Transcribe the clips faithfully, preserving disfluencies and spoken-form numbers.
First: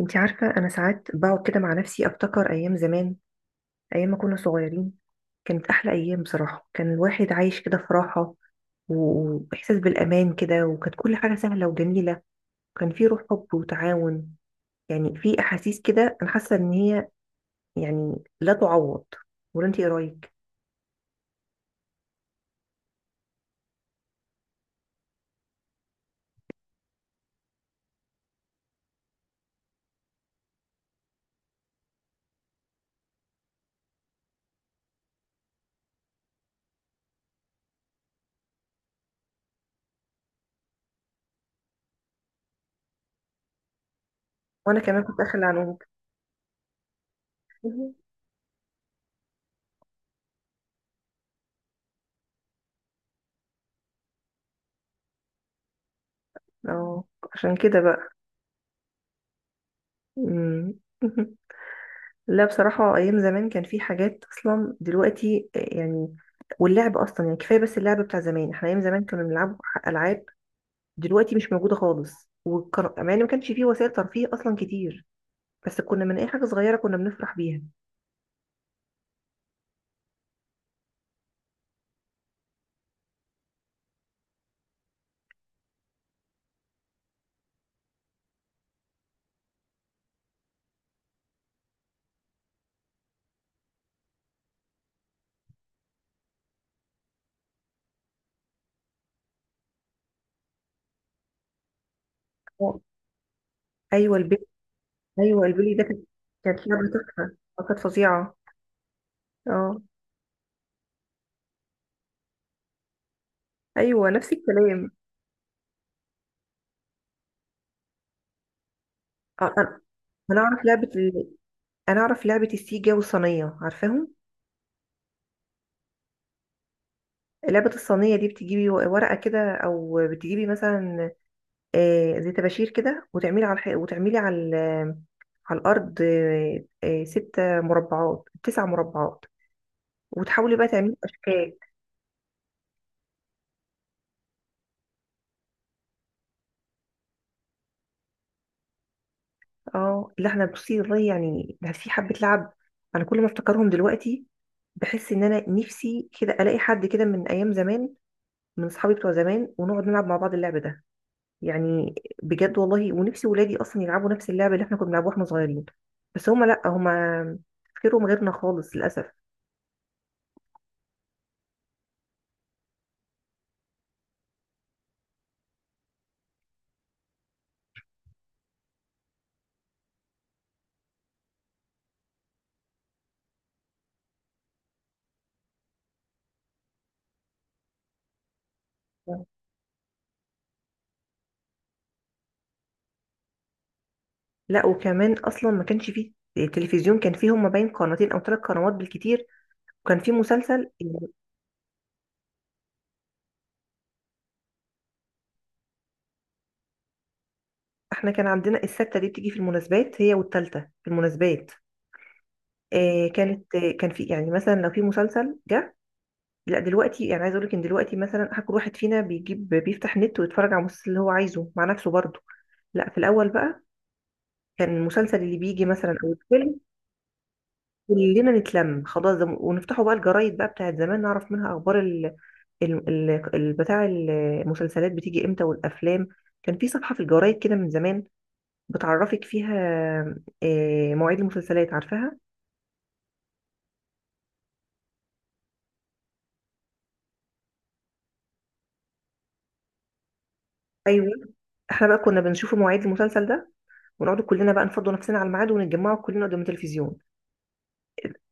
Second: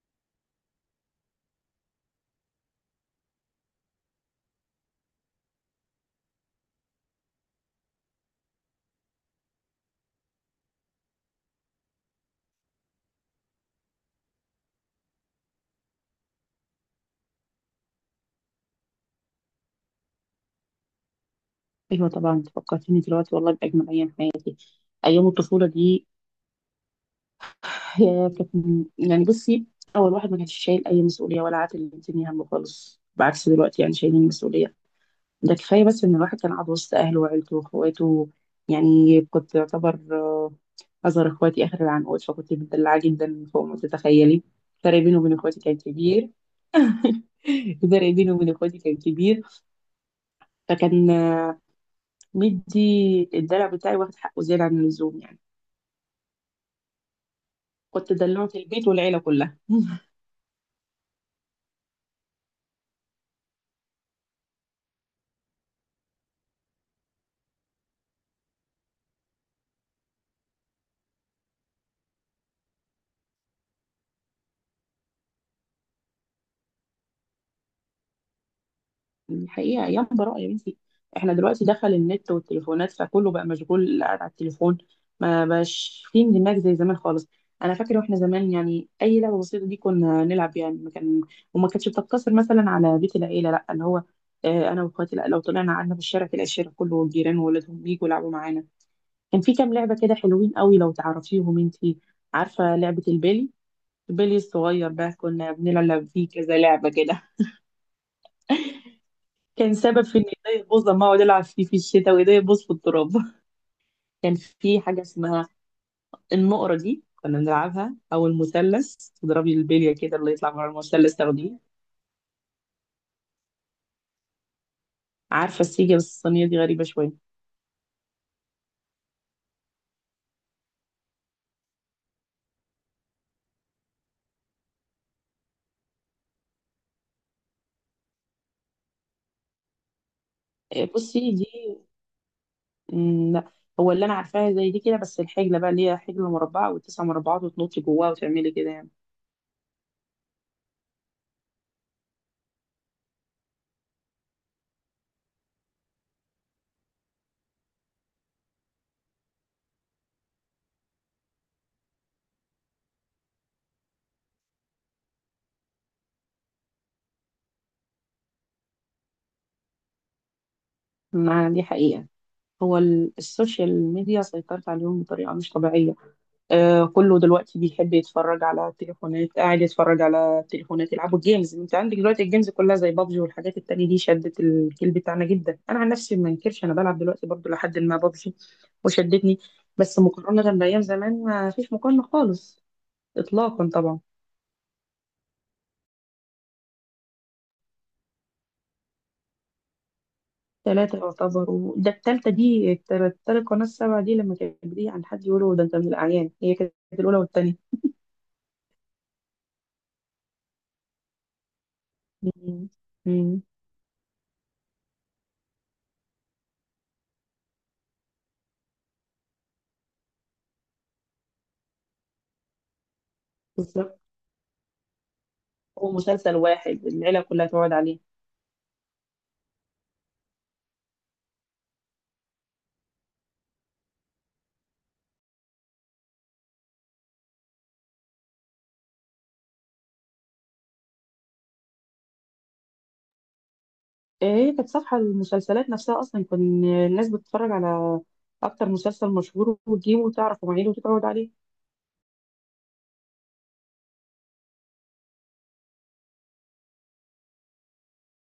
انتي عارفة، انا ساعات بقعد كده مع نفسي افتكر ايام زمان. ايام ما كنا صغيرين كانت احلى ايام، بصراحة. كان الواحد عايش كده في راحة، و- واحساس بالامان كده، وكانت كل حاجة سهلة وجميلة، وكان في روح حب وتعاون. يعني في احاسيس كده، انا حاسة ان هي، يعني، لا تعوض. ولا انتي ايه رايك؟ ايوه، طبعا انت فكرتيني دلوقتي والله باجمل ايام حياتي. ايام الطفوله دي. يا كانت يعني بصي، اول واحد ما كانش شايل اي مسؤوليه ولا عاتل الدنيا همه خالص، بعكس دلوقتي يعني شايلين مسؤوليه. ده كفايه بس ان الواحد كان قاعد وسط اهله وعيلته واخواته. يعني كنت يعتبر آه، اصغر اخواتي، اخر العنقود، فكنت مدلعه جدا فوق ما تتخيلي. وانا الفرق كمان بيني كنت وبين داخلة عن اخواتي كان عنك كبير. الفرق بيني وبين اخواتي كان كبير. فكان آه، مدي الدلع بتاعي واخد حقه زياده عن اللزوم يعني. اه، عشان كده بقى. كنت دلوعة البيت والعيلة كلها. مم. لا، بصراحة أيام زمان كان في حاجات أصلا دلوقتي، يعني. واللعب أصلا يعني كفاية، بس اللعب بتاع زمان، احنا أيام زمان كنا بنلعب ألعاب دلوقتي مش موجودة خالص. وكان، مع إن ما كانش فيه وسائل ترفيه أصلا كتير، بس كنا من أي حاجة صغيرة كنا بنفرح بيها. الحقيقة أيام براءة يا بنتي. احنا دلوقتي دخل النت والتليفونات فكله بقى مشغول قاعد على التليفون. ما بقاش في اندماج زي زمان خالص. أنا فاكرة واحنا زمان يعني أي لعبة بسيطة دي كنا نلعب يعني ما كان، وما كانتش بتقتصر مثلا على بيت العيلة، لا اللي هو آه، أنا وأخواتي، لا لو طلعنا قعدنا في الشارع تلاقي الشارع كله والجيران وولادهم بيجوا يلعبوا معانا. كان في كام لعبة كده حلوين قوي، لو تعرفيهم انتي. عارفة اه. لعبة البيلي؟ أيوة، البيلي البيلي. الصغير ده أيوة، كنا البيلي ده كانت بنلعب فيه كذا كانت لعبة لعبة كده. تحفة، آه، كانت فظيعة. كان أه. سبب في ان ايديا تبوظ لما اقعد العب فيه في الشتاء وايديا تبوظ في التراب. أيوة، نفس كان في الكلام. حاجه اسمها النقره دي كنا بنلعبها او المثلث، آه، تضربي أنا البليه كده اللي أنا يطلع أعرف بره لعبة المثلث ال... تاخديه. أنا أعرف لعبة السيجا والصينية، عارفاهم؟ عارفه السيجه، بس الصينيه دي غريبه شويه. لعبة الصينية دي بتجيبي ورقة كده أو بتجيبي مثلا، آه، زي طباشير كده، وتعملي على الح... وتعملي على ال... على الارض، آه، آه، ست مربعات، تسع مربعات، وتحاولي بقى إيه، تعملي بصي دي. اشكال. مم، لا، هو اللي انا عارفاها زي دي كده بس الحجله بقى اللي هي حجله مربعه والتسع مربعات وتنطي جواها وتعملي كده يعني. اه، لا، احنا بصي، والله يعني ده في حبه لعب. انا كل ما افتكرهم دلوقتي بحس ان انا نفسي كده الاقي حد كده من ايام زمان، من اصحابي بتوع زمان، ونقعد نلعب مع بعض اللعب ده، يعني بجد والله. ونفسي ولادي اصلا يلعبوا نفس اللعبه اللي احنا كنا بنلعبوها واحنا صغيرين. بس هما، لا، هما تفكيرهم غيرنا خالص للاسف. ما دي حقيقه. هو ال- السوشيال ميديا سيطرت عليهم بطريقه مش طبيعيه. آه، كله دلوقتي بيحب يتفرج على التليفونات، قاعد يتفرج على التليفونات، يلعبوا جيمز. انت عندك دلوقتي الجيمز كلها زي بابجي والحاجات التانية دي شدت الجيل بتاعنا جدا. انا عن نفسي ما انكرش انا بلعب دلوقتي برضو لحد ما بابجي وشدتني. بس مقارنة بأيام زمان ما فيش مقارنة خالص، إطلاقا طبعا. لا، وكمان اصلا ما كانش فيه تلفزيون، كان فيه، هما باين، قناتين او ثلاث قنوات بالكتير، وكان فيه مسلسل ثلاثة يعني. يعتبروا، ده التالتة دي، التالت التالت قناة السبعة دي لما كانت بتيجي عن حد يقولوا ده أنت من الأعيان. هي كانت الأولى والتانية. احنا كان عندنا السته دي بتيجي في المناسبات، هي والتالته، في المناسبات. مم. آه مم. كانت، آه كان في، يعني مثلا لو في مسلسل جه. لا، دلوقتي يعني عايز اقول لك ان دلوقتي مثلا، حق- كل واحد فينا بيجيب بيفتح نت ويتفرج على المسلسل اللي هو عايزه مع نفسه برضه. لا، في الاول بقى بالظبط. كان المسلسل اللي بيجي هو مثلا او مسلسل الفيلم، واحد العيلة كلها تقعد عليه. كلنا نتلم خلاص، ده- ونفتحوا بقى الجرايد بقى بتاعت زمان، نعرف منها اخبار ال- ال- ال- بتاع المسلسلات بتيجي امتى والافلام. كان في صفحة في الجرايد كده من زمان بتعرفك فيها آه، مواعيد المسلسلات، عارفاها. هي كانت صفحة المسلسلات نفسها أصلا، كان الناس بتتفرج على أكتر مسلسل مشهور وتجيبه وتعرف مواعيده وتتعود ايوه. عليه. احنا بقى كنا بنشوف مواعيد المسلسل ده، ونقعد كلنا بقى نفضوا نفسنا على الميعاد، ونتجمعوا كلنا قدام التلفزيون.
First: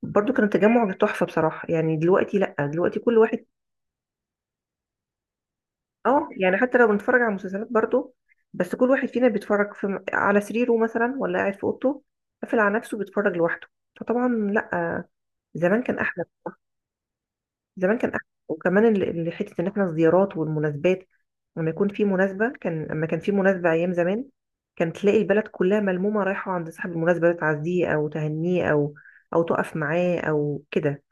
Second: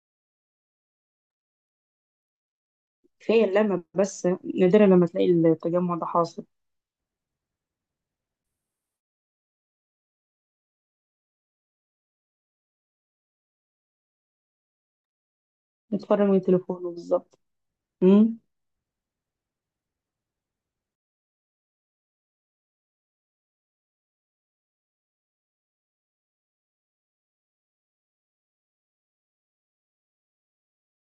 برضو كان التجمع تحفة بصراحة. يعني دلوقتي لا، دلوقتي كل واحد. تخيل لما بس نادرا لما تلاقي التجمع ده اه، حاصل. يعني حتى لو بنتفرج على مسلسلات برضو، بس كل واحد فينا بيتفرج في على سريره مثلا ولا قاعد في اوضته، قافل على نفسه بيتفرج لوحده. فطبعا لا، زمان كان نتفرج احلى. من تليفونه بالظبط. زمان كان احسن، أمم، وكمان ال- ال- حته ان احنا الزيارات والمناسبات، لما يكون في مناسبه، كان لما كان في مناسبه ايام زمان، كان تلاقي البلد كلها ملمومه رايحه عند صاحب المناسبه ده، تعزيه او تهنيه، او او تقف معاه او كده.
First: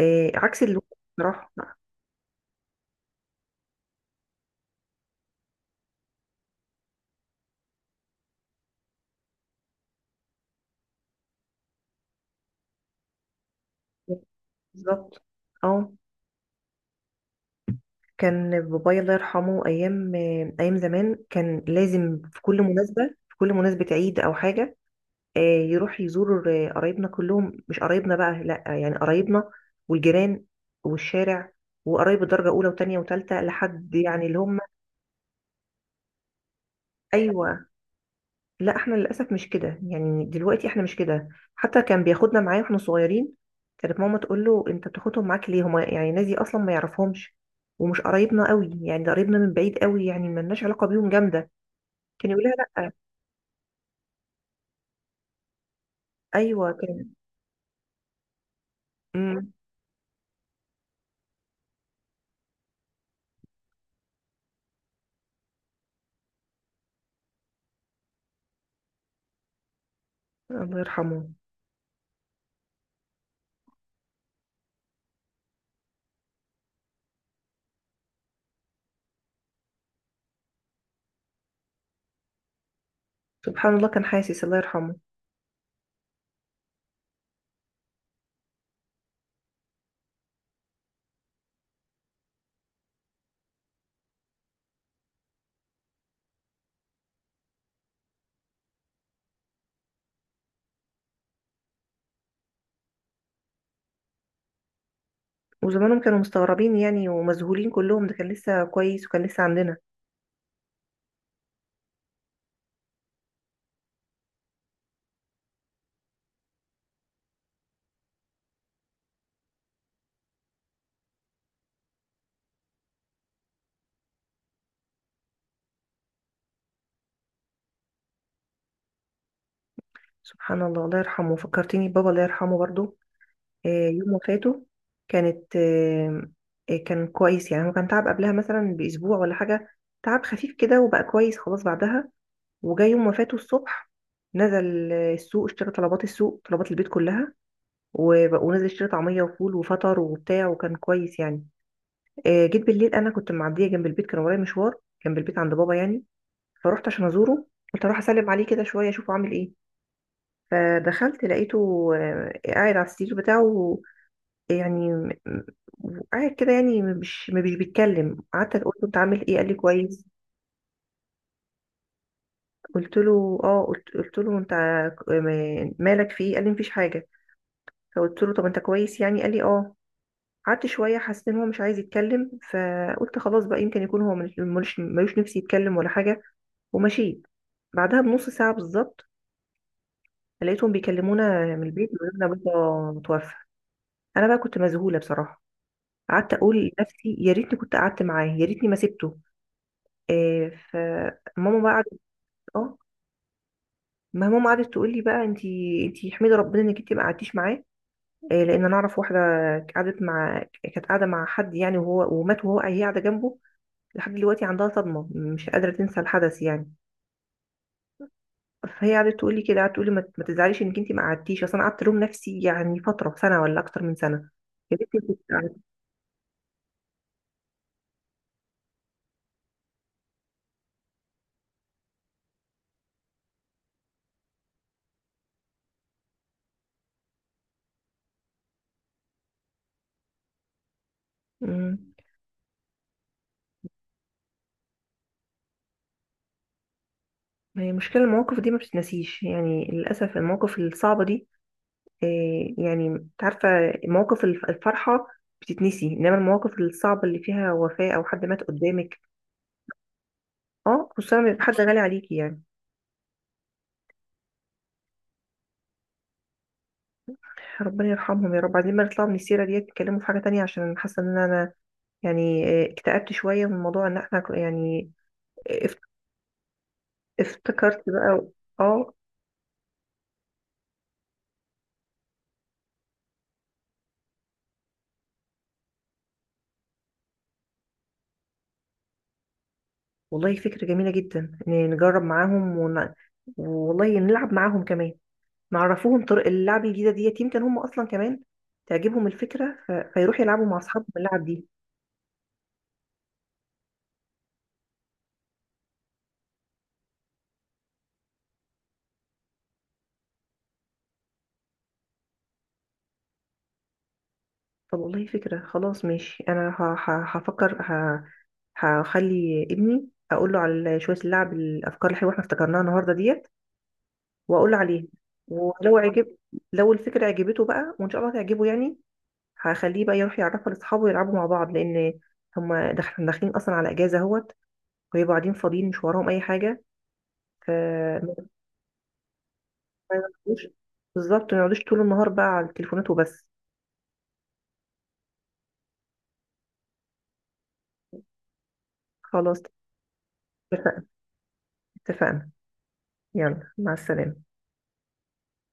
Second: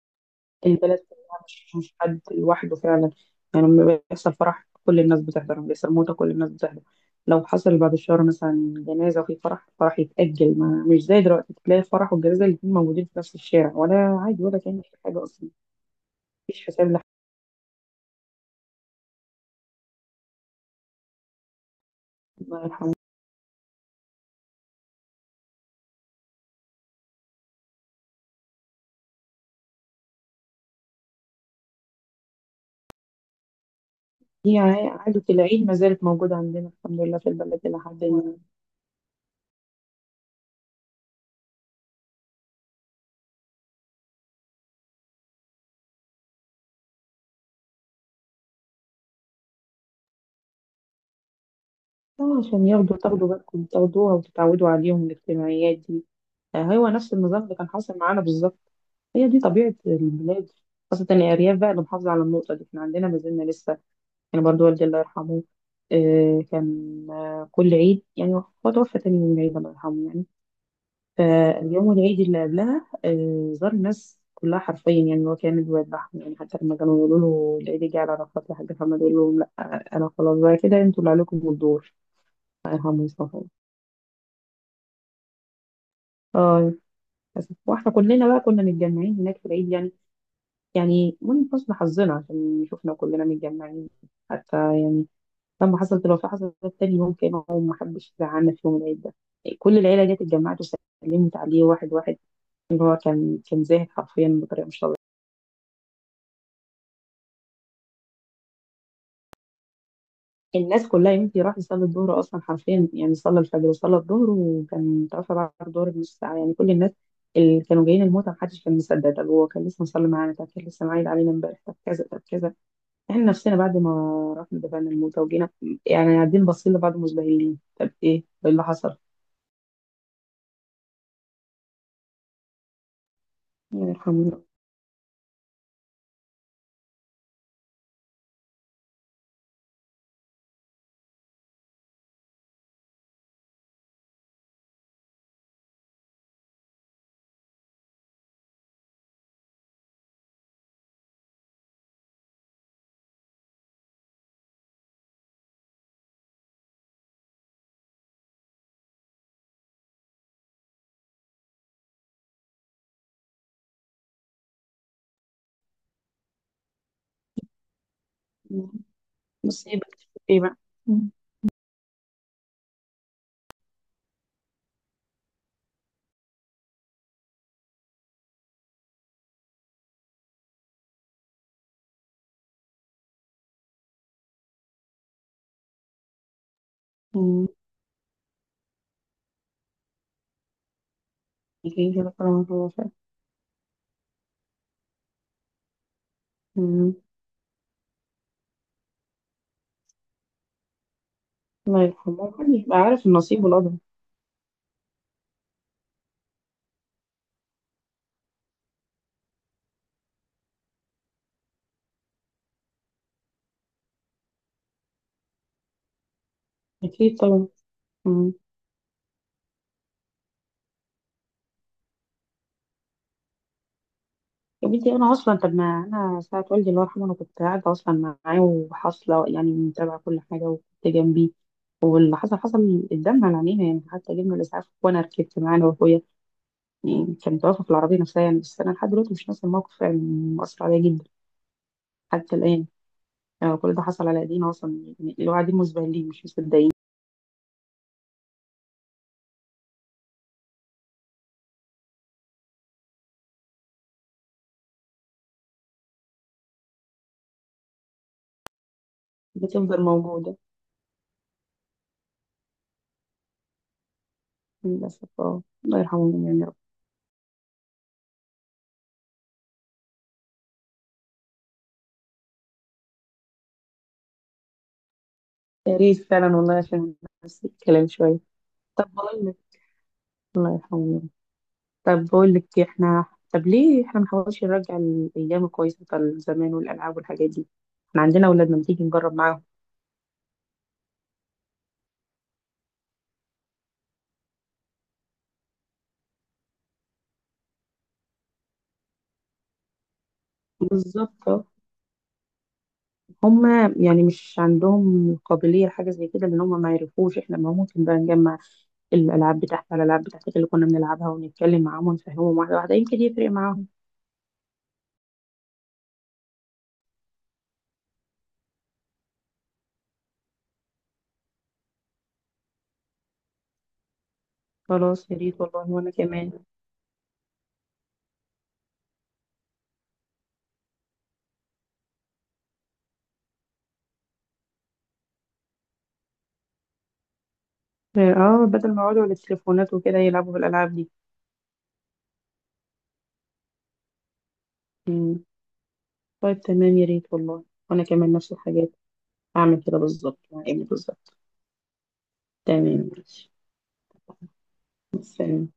آه عكس اللي البلد كلها، راح. مش مش حد لوحده فعلا. يعني لما بيحصل فرح كل الناس بتحضر، لما بيحصل موتة كل الناس بتحضر. لو حصل بعد الشهر مثلا جنازة وفي فرح، الفرح يتأجل. ما مش زي دلوقتي، تلاقي الفرح والجنازة الاتنين موجودين في نفس الشارع ولا عادي ولا كأن في بالظبط. حاجة أصلا. اه. مفيش حساب لحد. كان بابايا الله يرحمه، ايام آه، ايام زمان، كان لازم في كل الله يرحمه. مناسبه، في كل مناسبه، عيد او حاجه، آه، يروح يزور آه، قرايبنا كلهم، مش قرايبنا بقى، لا يعني قرايبنا والجيران والشارع، وقرايب الدرجة أولى وتانية وتالتة، لحد يعني اللي هم. هي عادة العيد ما زالت موجودة عندنا الحمد لله في البلد أيوة. إلى حد ما. لا، احنا للأسف مش كده، يعني دلوقتي احنا مش كده. حتى كان بياخدنا معاه واحنا صغيرين. كانت ماما تقول له: انت بتاخدهم معاك ليه؟ هما يعني ناس دي اصلا ما يعرفهمش، ومش قرايبنا قوي، يعني ده قرايبنا من بعيد قوي، يعني ما لناش علاقة بيهم جامدة. كان آه، يقول لها: عشان لا. ياخدوا تاخدوا بالكم تاخدوها وتتعودوا عليهم الاجتماعيات دي. آه، ايوه هو كان. نفس النظام اللي كان حاصل معانا بالظبط. هي دي مم. طبيعة البلاد، خاصة الأرياف بقى اللي محافظة على النقطة دي، احنا عندنا ما زلنا لسه. يعني برضو والدي الله يرحمه، آه، كان آه، كل عيد. يعني هو توفى تاني يوم العيد الله يرحمه يعني. الله يرحمه. آه، اليوم العيد اللي قبلها آه، زار الناس كلها حرفيا. يعني هو كان الواد بحر، يعني حتى لما كانوا يقولوا له العيد جه على عرفات لحاج محمد، يقول لهم لا، آه، انا خلاص بقى كده انتوا اللي عليكم الدور. الله يرحمه ويصفحه. سبحان الله، كان حاسس الله يرحمه. اه، للأسف. واحنا كلنا بقى كنا متجمعين هناك في العيد يعني، يعني من حسن حظنا عشان شفنا كلنا متجمعين. حتى يعني لما حصلت، لو في حصلت، تاني يوم كانوا، ما حدش زعلنا في يوم العيد ده. كل العيله جت اتجمعت وسلمت عليه واحد واحد. ان هو كان كان زاهد حرفيا بطريقه مش، وزمانهم كانوا مستغربين يعني ومذهولين كلهم، ده كان لسه كويس وكان لسه عندنا. الناس كلها. يمكن راح يصلي الظهر اصلا حرفيا يعني، صلى الفجر وصلى الظهر وكان توفى بعد الظهر بنص ساعه يعني. كل الناس اللي كانوا جايين الموتى محدش كان مصدق. طب هو كان لسه مصلي معانا، طب كان لسه معايد علينا امبارح، طب كذا طب كذا. احنا نفسنا بعد ما رحنا دفعنا الموتى وجينا، يعني قاعدين باصين لبعض مزبهلين. طب ايه؟ ايه اللي حصل؟ سبحان الله، الله يرحمه. فكرتني بابا، الله يرحمه برضو. آه، يعني يوم الحمد وفاته كانت آه، آه، كان كويس يعني، هو كان تعب قبلها مثلا بأسبوع ولا حاجة، تعب خفيف كده، وبقى كويس خلاص بعدها. وجاي يوم وفاته الصبح، نزل آه، السوق، اشترى طلبات السوق، طلبات البيت كلها، وب- ونزل اشترى طعمية وفول وفطر وبتاع، وكان كويس يعني. آه، جيت بالليل، انا كنت معدية جنب البيت، كان ورايا مشوار جنب البيت عند بابا يعني. فروحت عشان ازوره، قلت اروح اسلم عليه كده شويه، اشوفه عامل ايه. فدخلت لقيته آه، قاعد على السرير بتاعه، يعني م- م- قاعد كده، يعني مش مش بيتكلم. قعدت لله. قلت له: انت عامل ايه؟ قال لي: مصيبه. كويس. ايه بقى؟ مم. قلت له: اه. قلت, قلت له انت ك- م- مالك، في ايه؟ قال لي: مفيش حاجه. فقلت له: طب انت كويس يعني؟ قال لي: اه. قعدت شويه، حسيت ان هو مش عايز يتكلم. فقلت خلاص بقى، يمكن يكون هو ملوش ملوش- ملوش نفسي يتكلم ولا حاجه. ومشيت. مم. بعدها بنص ساعه بالظبط، لقيتهم بيكلمونا من يجي البيت كده بيقولوا لنا كلام الله فعلا. بابا متوفى. انا بقى كنت مذهوله بصراحه. قعدت اقول مم. لنفسي: يا ريتني كنت قعدت معاه، يا ريتني ما سبته. آه فماما بقى الله قعدت. يرحمه، محدش بقى اه. عارف النصيب والقدر. ما ماما قعدت تقول لي بقى: انتي انتي احمدي ربنا انك انتي ما قعدتيش معاه. آه لان انا اعرف واحده قعدت مع كانت قاعده مع حد يعني، وهو ومات، وهو هي قاعده جنبه. لحد دلوقتي عندها صدمه، مش قادره تنسى الحدث يعني. اكيد طبعا. فهي قعدت تقول لي كده، قعدت تقول لي: ما ما تزعليش انك انتي ما قعدتيش. اصل انا قعدت الوم نفسي يعني فتره سنه ولا اكتر من سنه. يا يا بنتي ريتني انا اصلا، طب كنت. ما انا ساعه والدي الله يرحمه انا كنت قاعده اصلا معاه وحاصله يعني، متابعه كل حاجه وكنت جنبي. واللي حصل حصل قدامنا على عينينا يعني، حتى جبنا الاسعاف وانا ركبت معاه انا واخويا. يعني كان توفى في العربيه نفسها يعني. بس انا لحد دلوقتي مش ناسي الموقف يعني، مؤثر عليا جدا مم. حتى الان. يعني كل ده حصل على ايدينا اصلا يعني، اللي هو قاعدين مسبهلين مش مصدقين. ما هي مشكلة المواقف دي ما بتتنسيش، يعني للأسف المواقف الصعبة دي، إيه، يعني انت عارفة، مواقف الف- الفرحة بتتنسي، إنما المواقف الصعبة اللي فيها وفاة أو حد مات قدامك. بتفضل موجوده. اه، خصوصا لما يبقى حد غالي عليكي يعني. للاسف، اه الله يرحمهم يعني يا رب. ربنا يرحمهم يا رب. عايزين بقى نطلع من السيرة ديت، نتكلموا في حاجة تانية، عشان حاسة إن أنا يعني إيه، اكتئبت شوية من موضوع إن احنا ك- يعني يا اف- ريت فعلا والله، عشان نفس الكلام افتكرت شويه. بقى. طب اه، بقول لك، الله يرحمه. طب بقول لك إيه، احنا، طب ليه احنا ما نحاولش نرجع الايام الكويسه بتاع زمان والالعاب والحاجات دي؟ احنا عندنا اولادنا، ما تيجي نجرب معاهم. والله فكرة جميلة جدا إن نجرب معاهم ون... والله نلعب معاهم كمان، نعرفوهم طرق اللعب الجديدة ديت، يمكن هم أصلا كمان تعجبهم الفكرة، ف... فيروحوا يلعبوا مع أصحابهم بالظبط اللعب آه. دي. هما يعني مش عندهم قابليه لحاجه زي كده لان هما ما يعرفوش، احنا ما ممكن بقى نجمع الالعاب بتاعتها، الالعاب بتاعتك اللي كنا بنلعبها ونتكلم معاهم ونفهمهم واحده واحده يمكن يفرق معاهم. طب والله فكرة، خلاص ماشي. أنا ه... ه... هفكر ه... هخلي ابني أقول له على شوية اللعب، الأفكار الحلوة احنا افتكرناها النهاردة ديت، وأقول له عليها. خلاص يا ريت والله، ولو وانا عجب كمان. لو الفكرة عجبته بقى، وإن شاء الله تعجبه يعني، هخليه بقى يروح يعرفها لأصحابه يلعبوا مع بعض، لأن هما داخل- داخلين أصلا على إجازة أهوت، ويبقوا قاعدين فاضيين مش وراهم أي حاجة. ف- اه، بدل ما يقعدوا على التليفونات وكده ما يلعبوا في يقعدوش، الالعاب دي. بالظبط ما يقعدوش طول النهار بقى على التليفونات وبس. مم. طيب تمام، يا ريت والله. وانا كمان نفس الحاجات، خلاص، هعمل كده بالظبط مع ابني اتفقنا، بالظبط. اتفقنا. تمام ماشي، يلا مع السلامة. مع السلامة.